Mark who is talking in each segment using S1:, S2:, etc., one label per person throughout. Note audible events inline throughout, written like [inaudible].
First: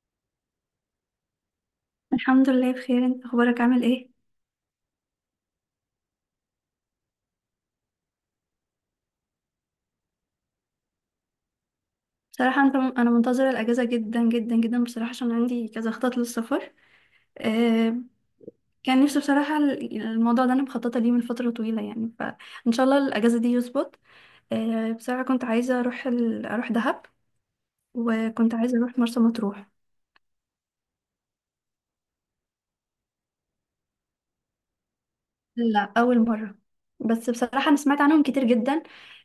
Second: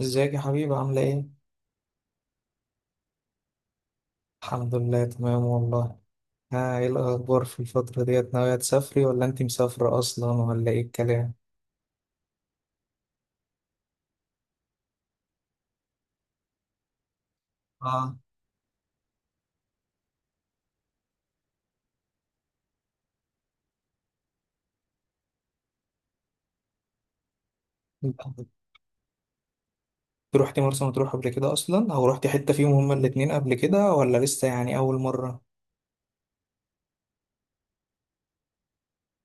S1: ازيك يا حبيبي؟ عاملة ايه؟
S2: الحمد لله بخير. انت اخبارك عامل ايه؟
S1: الحمد لله، تمام والله. ها ايه الأخبار في الفترة ديت؟ ناوية تسافري ولا انت مسافرة أصلا ولا ايه الكلام؟
S2: بصراحه انا منتظره الاجازه جدا جدا جدا بصراحه، عشان عندي كذا خطط للسفر. آه،
S1: اه.
S2: كان نفسي بصراحه الموضوع ده انا مخططه ليه من فتره طويله يعني، فان شاء الله الاجازه دي يظبط. آه، بصراحه كنت عايزه اروح اروح دهب،
S1: انت
S2: وكنت عايزه اروح مرسى مطروح.
S1: روحتي مرسى مطروح قبل كده أصلا، أو روحتي حتة فيهم هما الاتنين قبل كده، ولا لسه يعني أول مرة؟
S2: لا، اول مره. بس بصراحه انا سمعت عنهم كتير جدا.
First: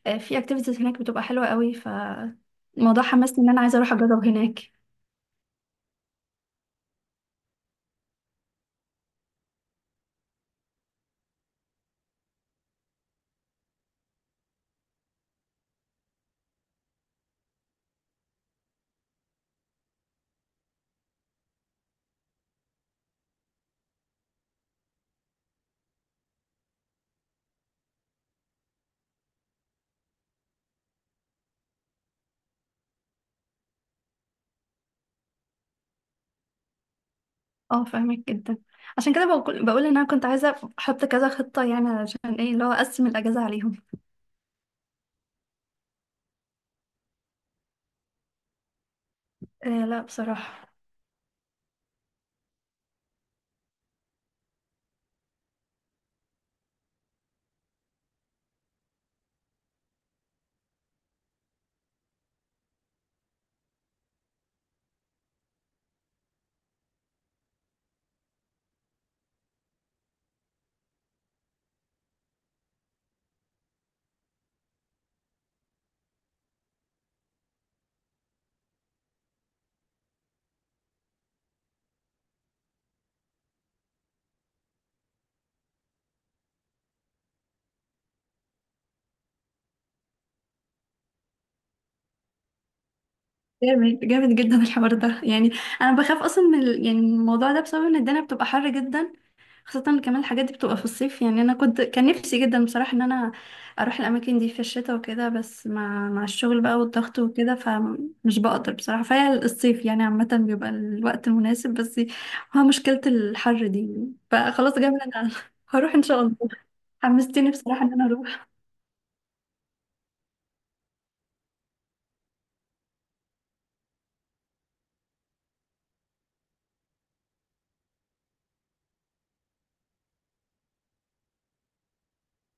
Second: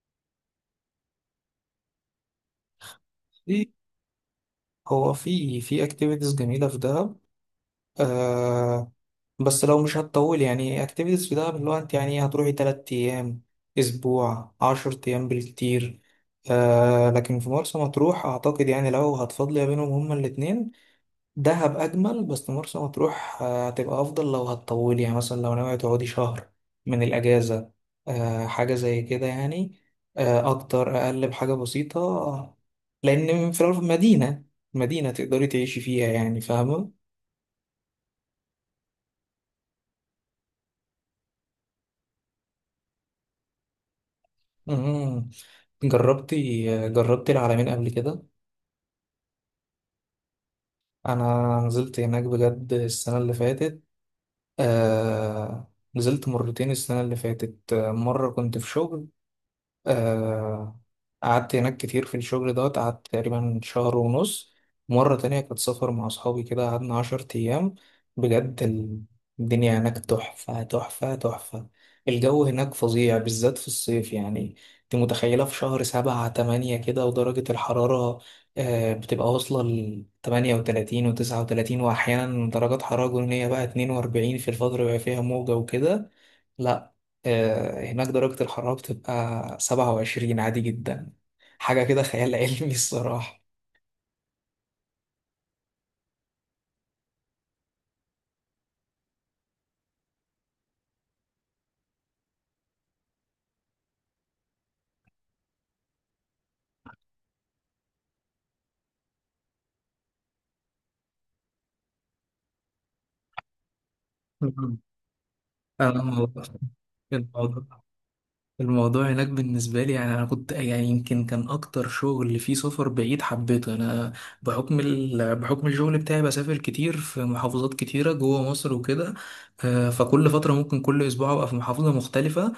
S2: آه، في اكتيفيتيز هناك بتبقى حلوه قوي، فالموضوع حمسني ان انا
S1: إيه؟
S2: عايزه اروح اجرب هناك.
S1: هو في اكتيفيتيز جميلة في دهب. آه، بس لو مش هتطول يعني اكتيفيتيز في دهب، اللي هو انت يعني هتروحي تلات أيام، أسبوع، عشر أيام بالكتير. آه، لكن في مرسى مطروح أعتقد يعني لو هتفضلي بينهم هما الاتنين، دهب أجمل، بس مرسى مطروح آه، هتبقى أفضل لو هتطولي، يعني مثلا لو ناوية تقعدي شهر من الأجازة. آه حاجة زي كده يعني. آه، أكتر أقل بحاجة بسيطة. لأن في الأول مدينة، مدينة تقدري تعيشي فيها يعني، فاهمة.
S2: اه، فاهمك جدا. عشان كده بقول ان انا كنت عايزه احط كذا خطه يعني، عشان ايه اللي هو اقسم الاجازه عليهم.
S1: مم. جربتي العلمين قبل كده؟
S2: آه، لا بصراحه.
S1: انا نزلت هناك بجد السنه اللي فاتت. نزلت مرتين السنه اللي فاتت، آه، مره كنت في شغل. آه، قعدت هناك كتير في الشغل دوت، قعدت تقريبا شهر ونص. مرة تانية كنت سافر مع أصحابي كده، قعدنا عشر أيام. بجد الدنيا هناك تحفة، تحفة، تحفة. الجو هناك فظيع بالذات في الصيف يعني. أنت متخيلة في شهر سبعة تمانية كده ودرجة الحرارة؟ آه، بتبقى واصلة لتمانية وتلاتين وتسعة وتلاتين، وأحيانا درجات حرارة جنونية بقى، اتنين وأربعين في الفترة اللي بيبقى فيها موجة وكده. لا. آه، هناك درجة الحرارة بتبقى 27 عادي جدا. حاجة كده خيال علمي الصراحة.
S2: جامد جامد جدا الحوار ده يعني. انا بخاف اصلا من يعني من الموضوع ده، بسبب ان الدنيا بتبقى حر جدا. خاصة إن كمان الحاجات دي بتبقى في الصيف، يعني انا كان نفسي جدا بصراحة ان انا اروح الاماكن دي في الشتاء وكده. بس مع الشغل بقى والضغط وكده فمش بقدر بصراحة، فهي الصيف يعني عامة بيبقى الوقت المناسب، بس هو مشكلة الحر دي.
S1: مم.
S2: فخلاص جامد، انا [laughs]
S1: أنا
S2: هروح ان شاء الله. حمستني
S1: الموضوع
S2: بصراحة ان انا اروح.
S1: الموضوع هناك بالنسبة لي يعني، أنا كنت يعني، يمكن كان أكتر شغل فيه سفر بعيد حبيته أنا، بحكم بحكم الشغل بتاعي، بسافر كتير في محافظات كتيرة جوه مصر وكده. آه، فكل فترة ممكن كل أسبوع أبقى في محافظة مختلفة.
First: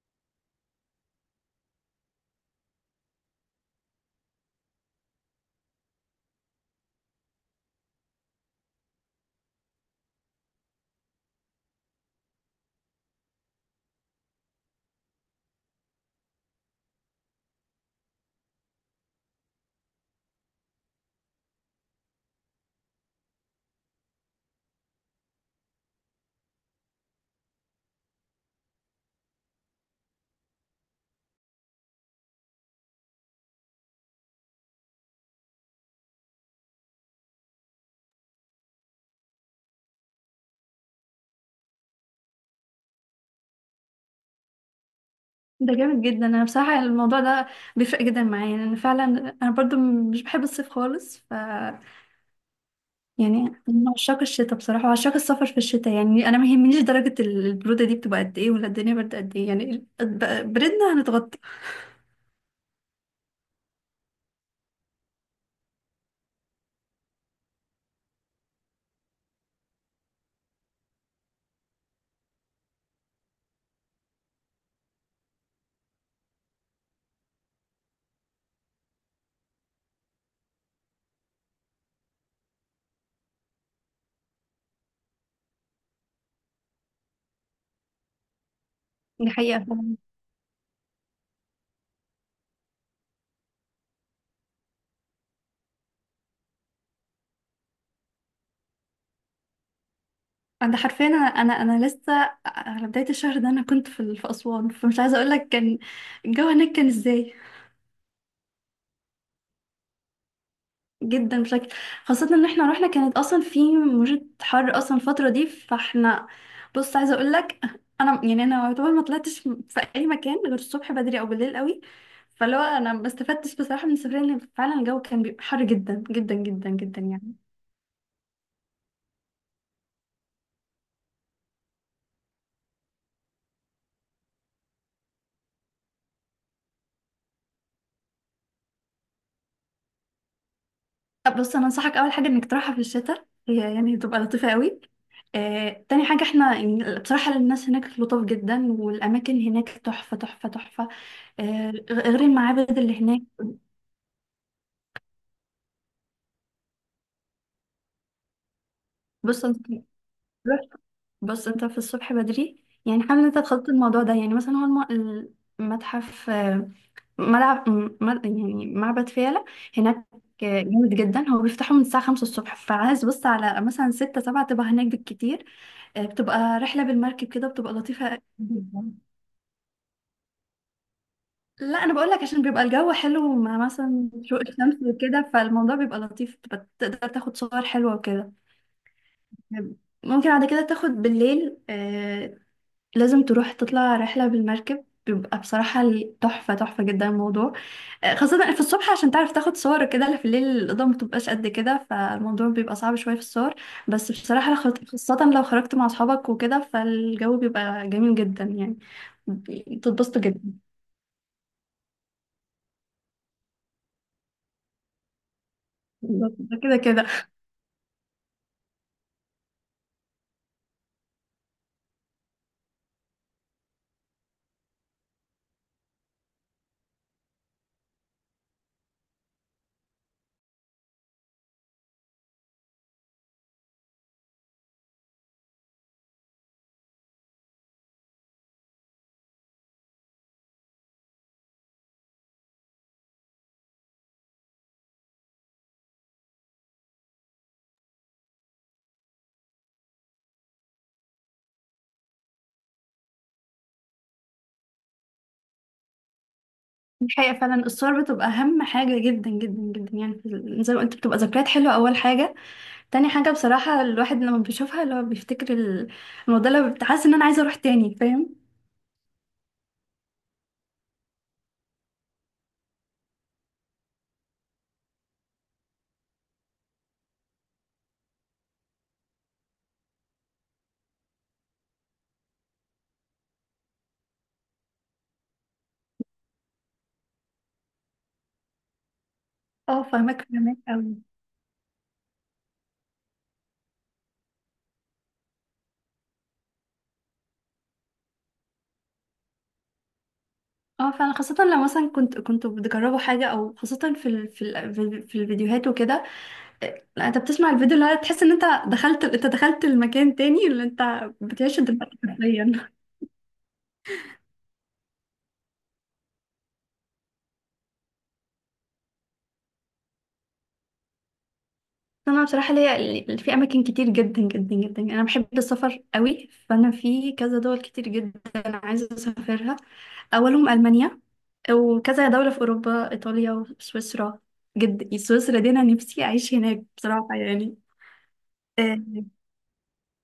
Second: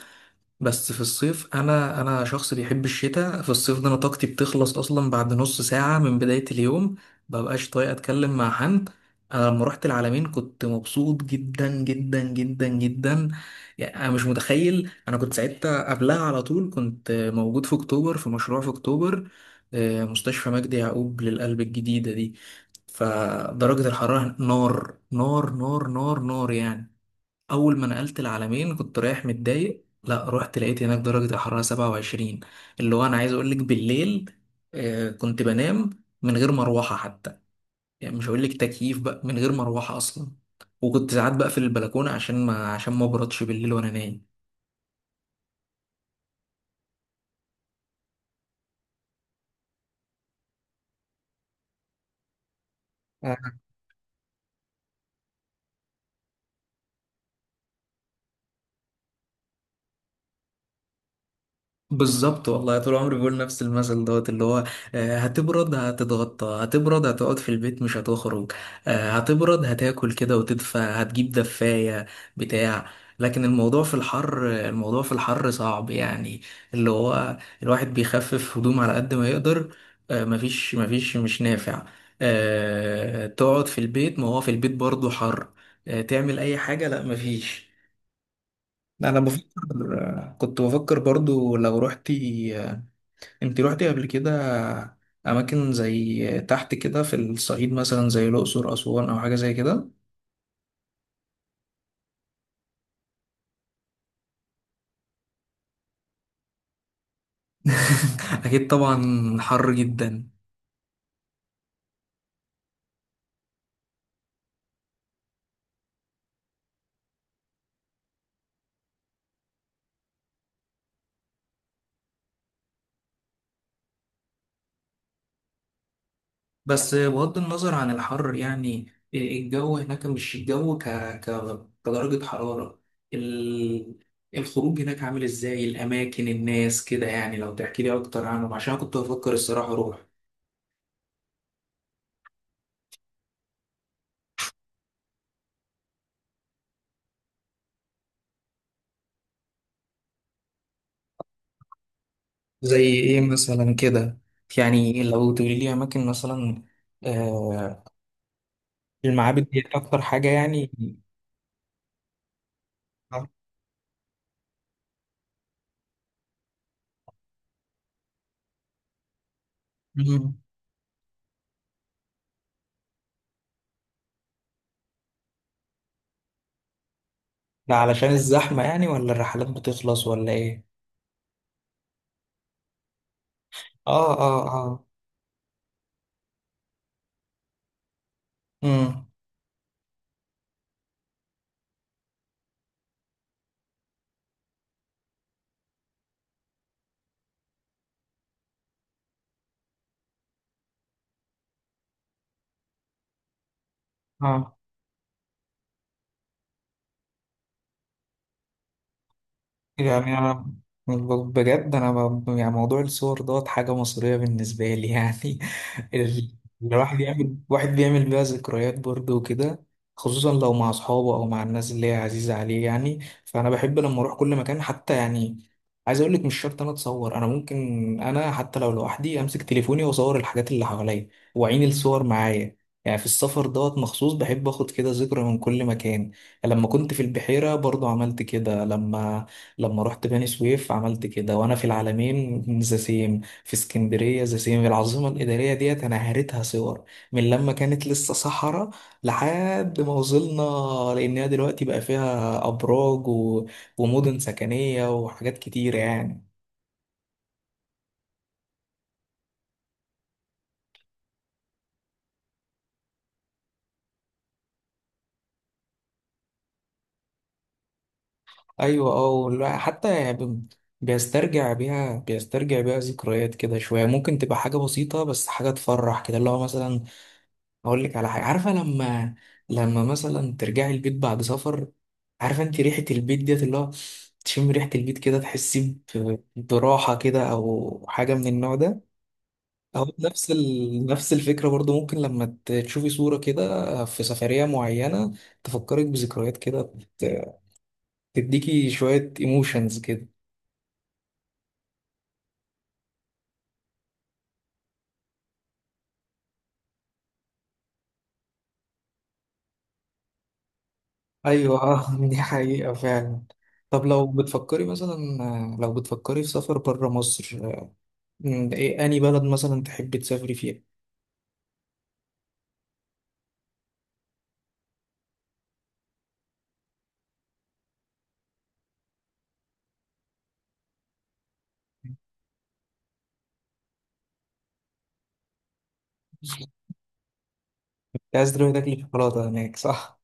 S1: بس في الصيف، انا شخص بيحب الشتاء. في الصيف ده انا طاقتي بتخلص اصلا بعد نص ساعة من بداية اليوم. مببقاش طايق اتكلم مع حد. انا لما رحت العلمين كنت مبسوط جدا جدا جدا جدا. يعني انا مش متخيل، انا كنت ساعتها قبلها على طول كنت موجود في اكتوبر، في مشروع في اكتوبر، آه، مستشفى مجدي يعقوب للقلب الجديدة دي. فدرجة الحرارة نار نار نار نار نار يعني. اول ما نقلت العالمين كنت رايح متضايق، لا رحت لقيت هناك درجة الحرارة 27. اللي هو انا عايز اقول لك، بالليل آه، كنت بنام من غير مروحة حتى. يعني مش هقول لك تكييف بقى، من غير مروحة اصلا. وكنت ساعات بقفل البلكونة عشان ما ابردش بالليل وانا نايم.
S2: ده جامد جدا، انا بصراحة الموضوع ده بيفرق جدا معايا، لان فعلا انا برضو مش بحب الصيف خالص. يعني أنا من عشاق الشتاء بصراحة، وعشاق السفر في الشتاء، يعني أنا ما يهمنيش درجة البرودة دي بتبقى قد إيه ولا الدنيا برد قد إيه، يعني بردنا هنتغطى.
S1: بالظبط والله، طول عمري بقول نفس المثل دوت، اللي هو آه، هتبرد هتتغطى، هتبرد هتقعد في البيت مش هتخرج، آه، هتبرد هتاكل كده وتدفى، هتجيب دفاية بتاع. لكن الموضوع في الحر، الموضوع في الحر صعب يعني، اللي هو الواحد بيخفف هدوم على قد ما يقدر، آه، مفيش مش نافع. آه، تقعد في البيت، ما هو في البيت برضه حر. آه، تعمل أي حاجة، لا مفيش. أنا
S2: دي حقيقة
S1: بفكر،
S2: فعلا.
S1: كنت بفكر برضو لو رحت، انت روحتي قبل كده اماكن زي تحت كده في الصعيد، مثلا زي الاقصر، اسوان، او حاجه زي كده؟
S2: أنا حرفيا، أنا لسه على بداية الشهر ده، أنا كنت في أسوان، فمش عايزة أقول لك كان الجو هناك كان إزاي.
S1: [laughs] اكيد طبعا، حر جدا.
S2: جدا بشكل، خاصة ان احنا رحنا كانت اصلا في موجة حر اصلا الفترة دي، فاحنا، بص عايزة اقول لك، انا يعني انا يعتبر ما طلعتش في اي مكان غير الصبح بدري او بالليل قوي. فلو انا ما استفدتش بصراحة من السفرية، لان فعلا الجو كان بيبقى حر جدا جدا جدا
S1: بس
S2: جدا يعني.
S1: بغض النظر عن الحر يعني، الجو هناك مش الجو ك... كدرجه حراره، ال... الخروج هناك عامل ازاي، الاماكن، الناس كده يعني، لو تحكي لي اكتر عنهم، عشان كنت بفكر الصراحه اروح.
S2: طب بص، انا انصحك اول حاجة انك تروحها في الشتاء، هي يعني تبقى لطيفة قوي. آه، تاني حاجة احنا يعني بصراحة الناس هناك لطاف جدا، والأماكن هناك تحفة تحفة تحفة. آه، غير
S1: زي
S2: المعابد اللي
S1: ايه
S2: هناك.
S1: مثلا كده؟ يعني لو تقولي لي اماكن مثلا، المعابد
S2: بص
S1: دي
S2: أنت،
S1: أكتر حاجة يعني.
S2: بص انت في الصبح بدري يعني، حابب ان انت تخطط الموضوع ده يعني، مثلا هو المتحف، آه، يعني معبد فيلة هناك.
S1: مم.
S2: آه، جامد جدا. هو بيفتحه من الساعة 5 الصبح، فعايز بص على مثلا 6 7 تبقى هناك بالكتير. آه، بتبقى رحلة بالمركب كده، بتبقى
S1: ده علشان
S2: لطيفة
S1: الزحمة يعني،
S2: جدا.
S1: ولا الرحلات بتخلص، ولا إيه؟
S2: لا، انا بقول لك عشان بيبقى الجو حلو مع مثلا
S1: آه
S2: شروق
S1: آه
S2: الشمس
S1: آه.
S2: وكده، فالموضوع بيبقى لطيف، بتبقى تقدر تاخد صور حلوة وكده.
S1: مم.
S2: ممكن بعد كده تاخد بالليل. آه، لازم تروح تطلع رحلة بالمركب، بيبقى بصراحة تحفة تحفة جدا الموضوع. آه، خاصة في الصبح عشان تعرف تاخد صور كده، لا في الليل الإضاءة متبقاش قد كده، فالموضوع بيبقى صعب شوية في الصور. بس بصراحة
S1: آه.
S2: لو خاصة لو خرجت مع أصحابك وكده، فالجو بيبقى جميل جدا يعني،
S1: يعني
S2: بتتبسطوا
S1: أنا
S2: جدا.
S1: ب- بجد أنا يعني، موضوع الصور دوت حاجة مصرية بالنسبة لي يعني. [laughs] يعني
S2: بالظبط، ده كده
S1: الواحد
S2: كده.
S1: بيعمل، واحد بيعمل بيها ذكريات برضه وكده، خصوصا لو مع أصحابه أو مع الناس اللي هي عزيزة عليه يعني. فأنا بحب لما أروح كل مكان حتى يعني، عايز أقول لك مش شرط أنا أتصور، أنا ممكن، أنا حتى لو لوحدي أمسك تليفوني وأصور الحاجات اللي حواليا وأعين الصور معايا. يعني في السفر دوت مخصوص بحب اخد كده ذكرى من كل مكان. لما كنت في البحيرة برضو عملت كده، لما رحت بني سويف عملت كده، وانا في العالمين ذا سيم، في اسكندريه ذا سيم، العاصمه الاداريه ديت انا هريتها صور، من لما كانت لسه صحراء لحد ما وصلنا، لانها دلوقتي بقى فيها ابراج ومدن سكنيه وحاجات كتيره يعني.
S2: الحقيقة فعلا الصور بتبقى أهم حاجة جدا جدا جدا يعني، زي ما قلت بتبقى ذكريات حلوة أول حاجة. تاني حاجة بصراحة الواحد لما بيشوفها، اللي هو بيفتكر الموضوع، اللي بتحس إن أنا عايزة أروح تاني، فاهم؟
S1: ايوه اه، والواحد حتى يعني بيسترجع بيها، بيسترجع بيها ذكريات كده شويه، ممكن تبقى حاجه بسيطه، بس حاجه تفرح كده، اللي هو مثلا اقول لك على حاجه، عارفه لما، مثلا ترجعي البيت بعد سفر، عارفه انت ريحه البيت ديت، اللي هو تشم ريحه البيت كده، تحسي براحه كده او حاجه من النوع ده.
S2: اه،
S1: او
S2: فاهمك
S1: نفس
S2: فاهمك قوي.
S1: نفس الفكره برضو، ممكن لما تشوفي صوره كده في سفريه معينه، تفكرك بذكريات كده، تديكي شويه ايموشنز كده.
S2: اه فعلا، خاصة لو مثلا كنت بتجربوا حاجة، او خاصة في الفيديوهات وكده. لا انت بتسمع الفيديو، اللي هو تحس ان انت انت دخلت المكان تاني، اللي انت
S1: ايوه
S2: بتعيشه
S1: آه،
S2: دلوقتي
S1: [laughs] دي
S2: حرفيا.
S1: حقيقه
S2: [laughs]
S1: فعلا. طب لو بتفكري مثلا، لو بتفكري في سفر بره مصر، مم، إيه أنهي بلد مثلا تحب تسافري فيها؟
S2: انا بصراحة ليا في اماكن كتير جدا جدا جدا يعني، انا بحب السفر قوي، فانا في كذا دول كتير جدا عايزة اسافرها. اولهم المانيا، وكذا دولة في اوروبا، ايطاليا وسويسرا. جد سويسرا دي انا نفسي اعيش هناك بصراحة يعني.
S1: أنت عايز تروحي تاكلي
S2: آه،
S1: شوكولاتة هناك صح؟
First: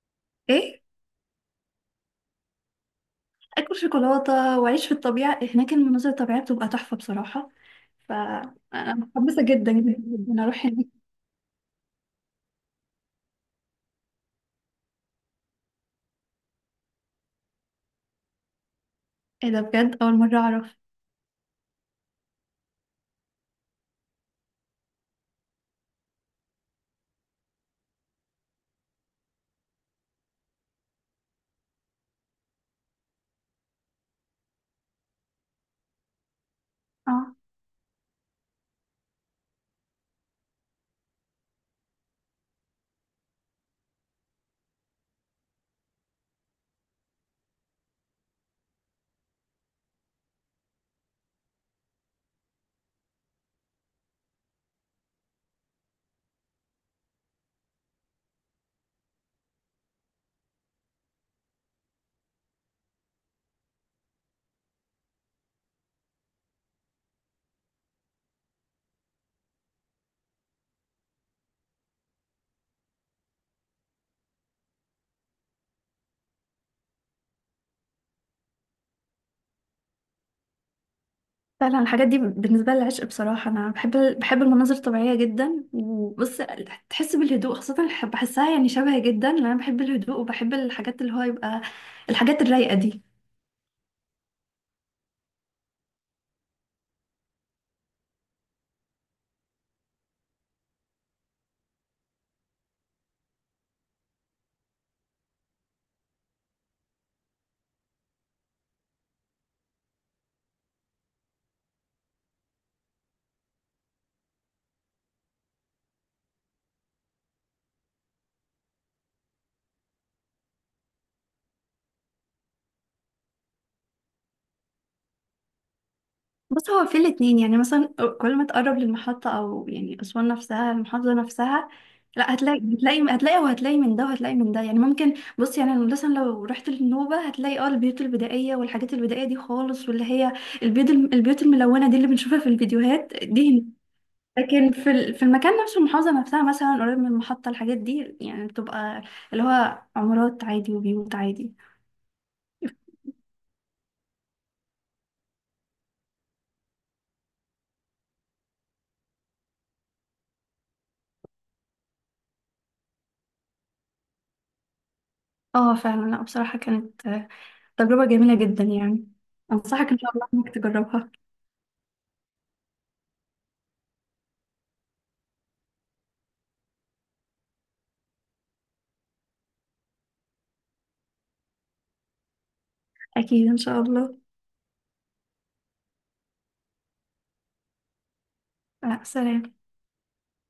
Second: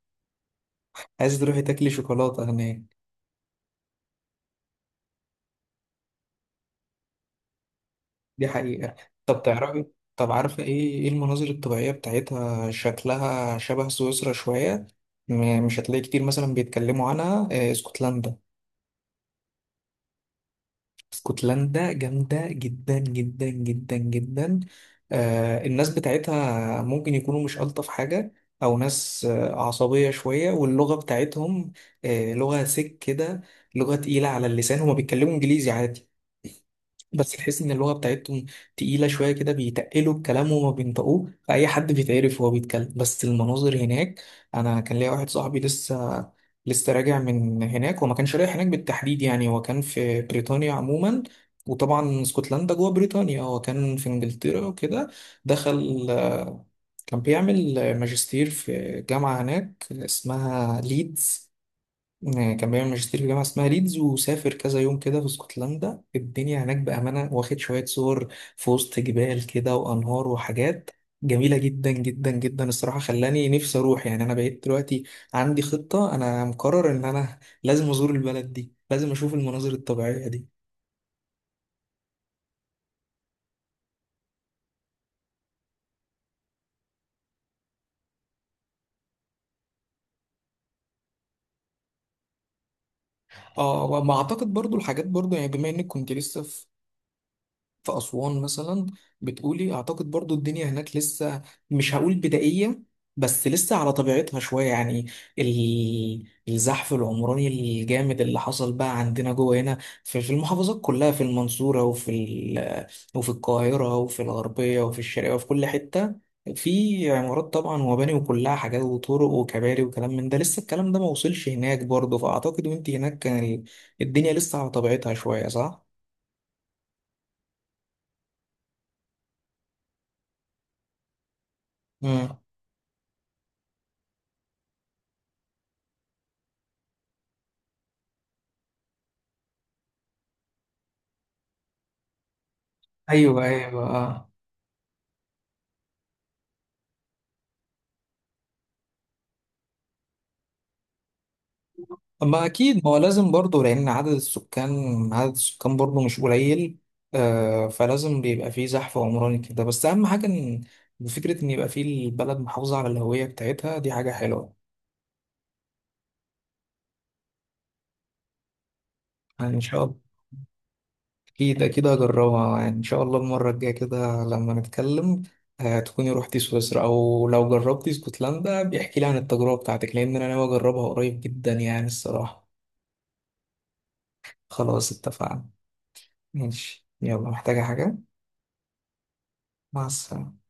S2: ايه،
S1: عايز تروحي تاكلي شوكولاتة هناك.
S2: اكل شوكولاته واعيش في الطبيعه هناك، المناظر الطبيعيه بتبقى تحفه بصراحه،
S1: دي
S2: فانا
S1: حقيقة. طب
S2: متحمسه جدا
S1: تعرفي،
S2: جدا
S1: طب
S2: جدا
S1: عارفة
S2: اروح هناك.
S1: إيه، إيه المناظر الطبيعية بتاعتها شكلها شبه سويسرا شوية، مش هتلاقي كتير مثلا بيتكلموا عنها، آه، اسكتلندا.
S2: ايه ده؟ بجد اول مره اعرف.
S1: اسكتلندا جامدة جدا جدا جدا جدا. آه الناس بتاعتها ممكن يكونوا مش ألطف حاجة، أو ناس آه عصبية شوية، واللغة بتاعتهم آه لغة سك كده، لغة تقيلة على اللسان. هما بيتكلموا إنجليزي عادي،
S2: اه
S1: بس تحس ان اللغه بتاعتهم تقيله شويه كده، بيتقلوا الكلام وما بينطقوه، فاي حد بيتعرف وهو بيتكلم. بس المناظر هناك، انا كان ليا واحد صاحبي لسه راجع من هناك، وما كانش رايح هناك بالتحديد يعني، هو كان في بريطانيا عموما، وطبعا اسكتلندا جوه بريطانيا، هو كان في انجلترا وكده، دخل آه، كان بيعمل ماجستير في جامعه هناك اسمها ليدز، آه، كان بيعمل ماجستير في جامعة اسمها ليدز وسافر كذا يوم كده في اسكتلندا. الدنيا هناك بأمانة، واخد شوية صور في وسط جبال كده وأنهار وحاجات جميلة جدا جدا جدا الصراحة، خلاني نفسي أروح يعني. أنا بقيت دلوقتي عندي خطة، أنا مقرر إن أنا لازم أزور البلد دي، لازم أشوف المناظر الطبيعية دي.
S2: فعلا، الحاجات دي بالنسبه لي عشق بصراحه، انا بحب المناظر الطبيعيه جدا. وبص، تحس بالهدوء، خاصه بحسها يعني شبهي جدا، لان انا بحب الهدوء وبحب الحاجات اللي هو يبقى الحاجات الرايقه دي.
S1: اه وما أعتقد برضو الحاجات برضو يعني، بما إنك كنت لسه في أسوان مثلا، بتقولي. أعتقد برضو الدنيا هناك لسه، مش هقول بدائية، بس لسه على طبيعتها شوية يعني. ال- الزحف العمراني الجامد اللي حصل بقى عندنا جوه هنا، في المحافظات كلها، في المنصورة وفي وفي القاهرة وفي الغربية وفي الشرقية وفي كل حتة، في عمارات طبعا ومباني وكلها حاجات وطرق وكباري وكلام من ده، لسه الكلام ده ما وصلش هناك برضه. فأعتقد وانت هناك كان الدنيا لسه على طبيعتها شوية، صح؟
S2: بص هو في الاتنين يعني، مثلا كل ما تقرب للمحطة أو يعني أسوان نفسها المحافظة نفسها، لا
S1: مم.
S2: هتلاقي هتلاقي هتلاقي وهتلاقي من ده وهتلاقي من ده يعني. ممكن بص يعني أنا مثلا لو رحت للنوبة هتلاقي اه البيوت البدائية والحاجات البدائية دي خالص، واللي هي البيوت الملونة دي اللي بنشوفها في الفيديوهات
S1: ايوه
S2: دي هنا.
S1: ايوه اه.
S2: لكن في المكان نفسه المحافظة نفسها مثلا قريب من المحطة، الحاجات دي يعني بتبقى اللي هو عمارات عادي وبيوت عادي.
S1: اما اكيد، ما هو لازم برضه، لان عدد السكان برضه مش قليل. آه فلازم بيبقى فيه زحف عمراني كده، بس اهم حاجه ان، فكره ان يبقى فيه البلد محافظه على الهويه بتاعتها، دي حاجه حلوه
S2: اه فعلا، لا بصراحة كانت تجربة جميلة جدا يعني.
S1: يعني. ان شاء
S2: أنصحك إن
S1: الله.
S2: شاء الله إنك تجربها.
S1: اكيد اكيد هجربها، يعني ان شاء الله المره الجايه كده لما نتكلم، آه تكوني روحتي سويسرا، او لو جربتي اسكتلندا بيحكي لي عن التجربه بتاعتك، لان انا ناوي اجربها قريب جدا يعني الصراحه.
S2: أكيد إن شاء الله.
S1: خلاص اتفقنا. ماشي، يلا، محتاجه حاجه؟
S2: آه، سلام.
S1: مع السلامة.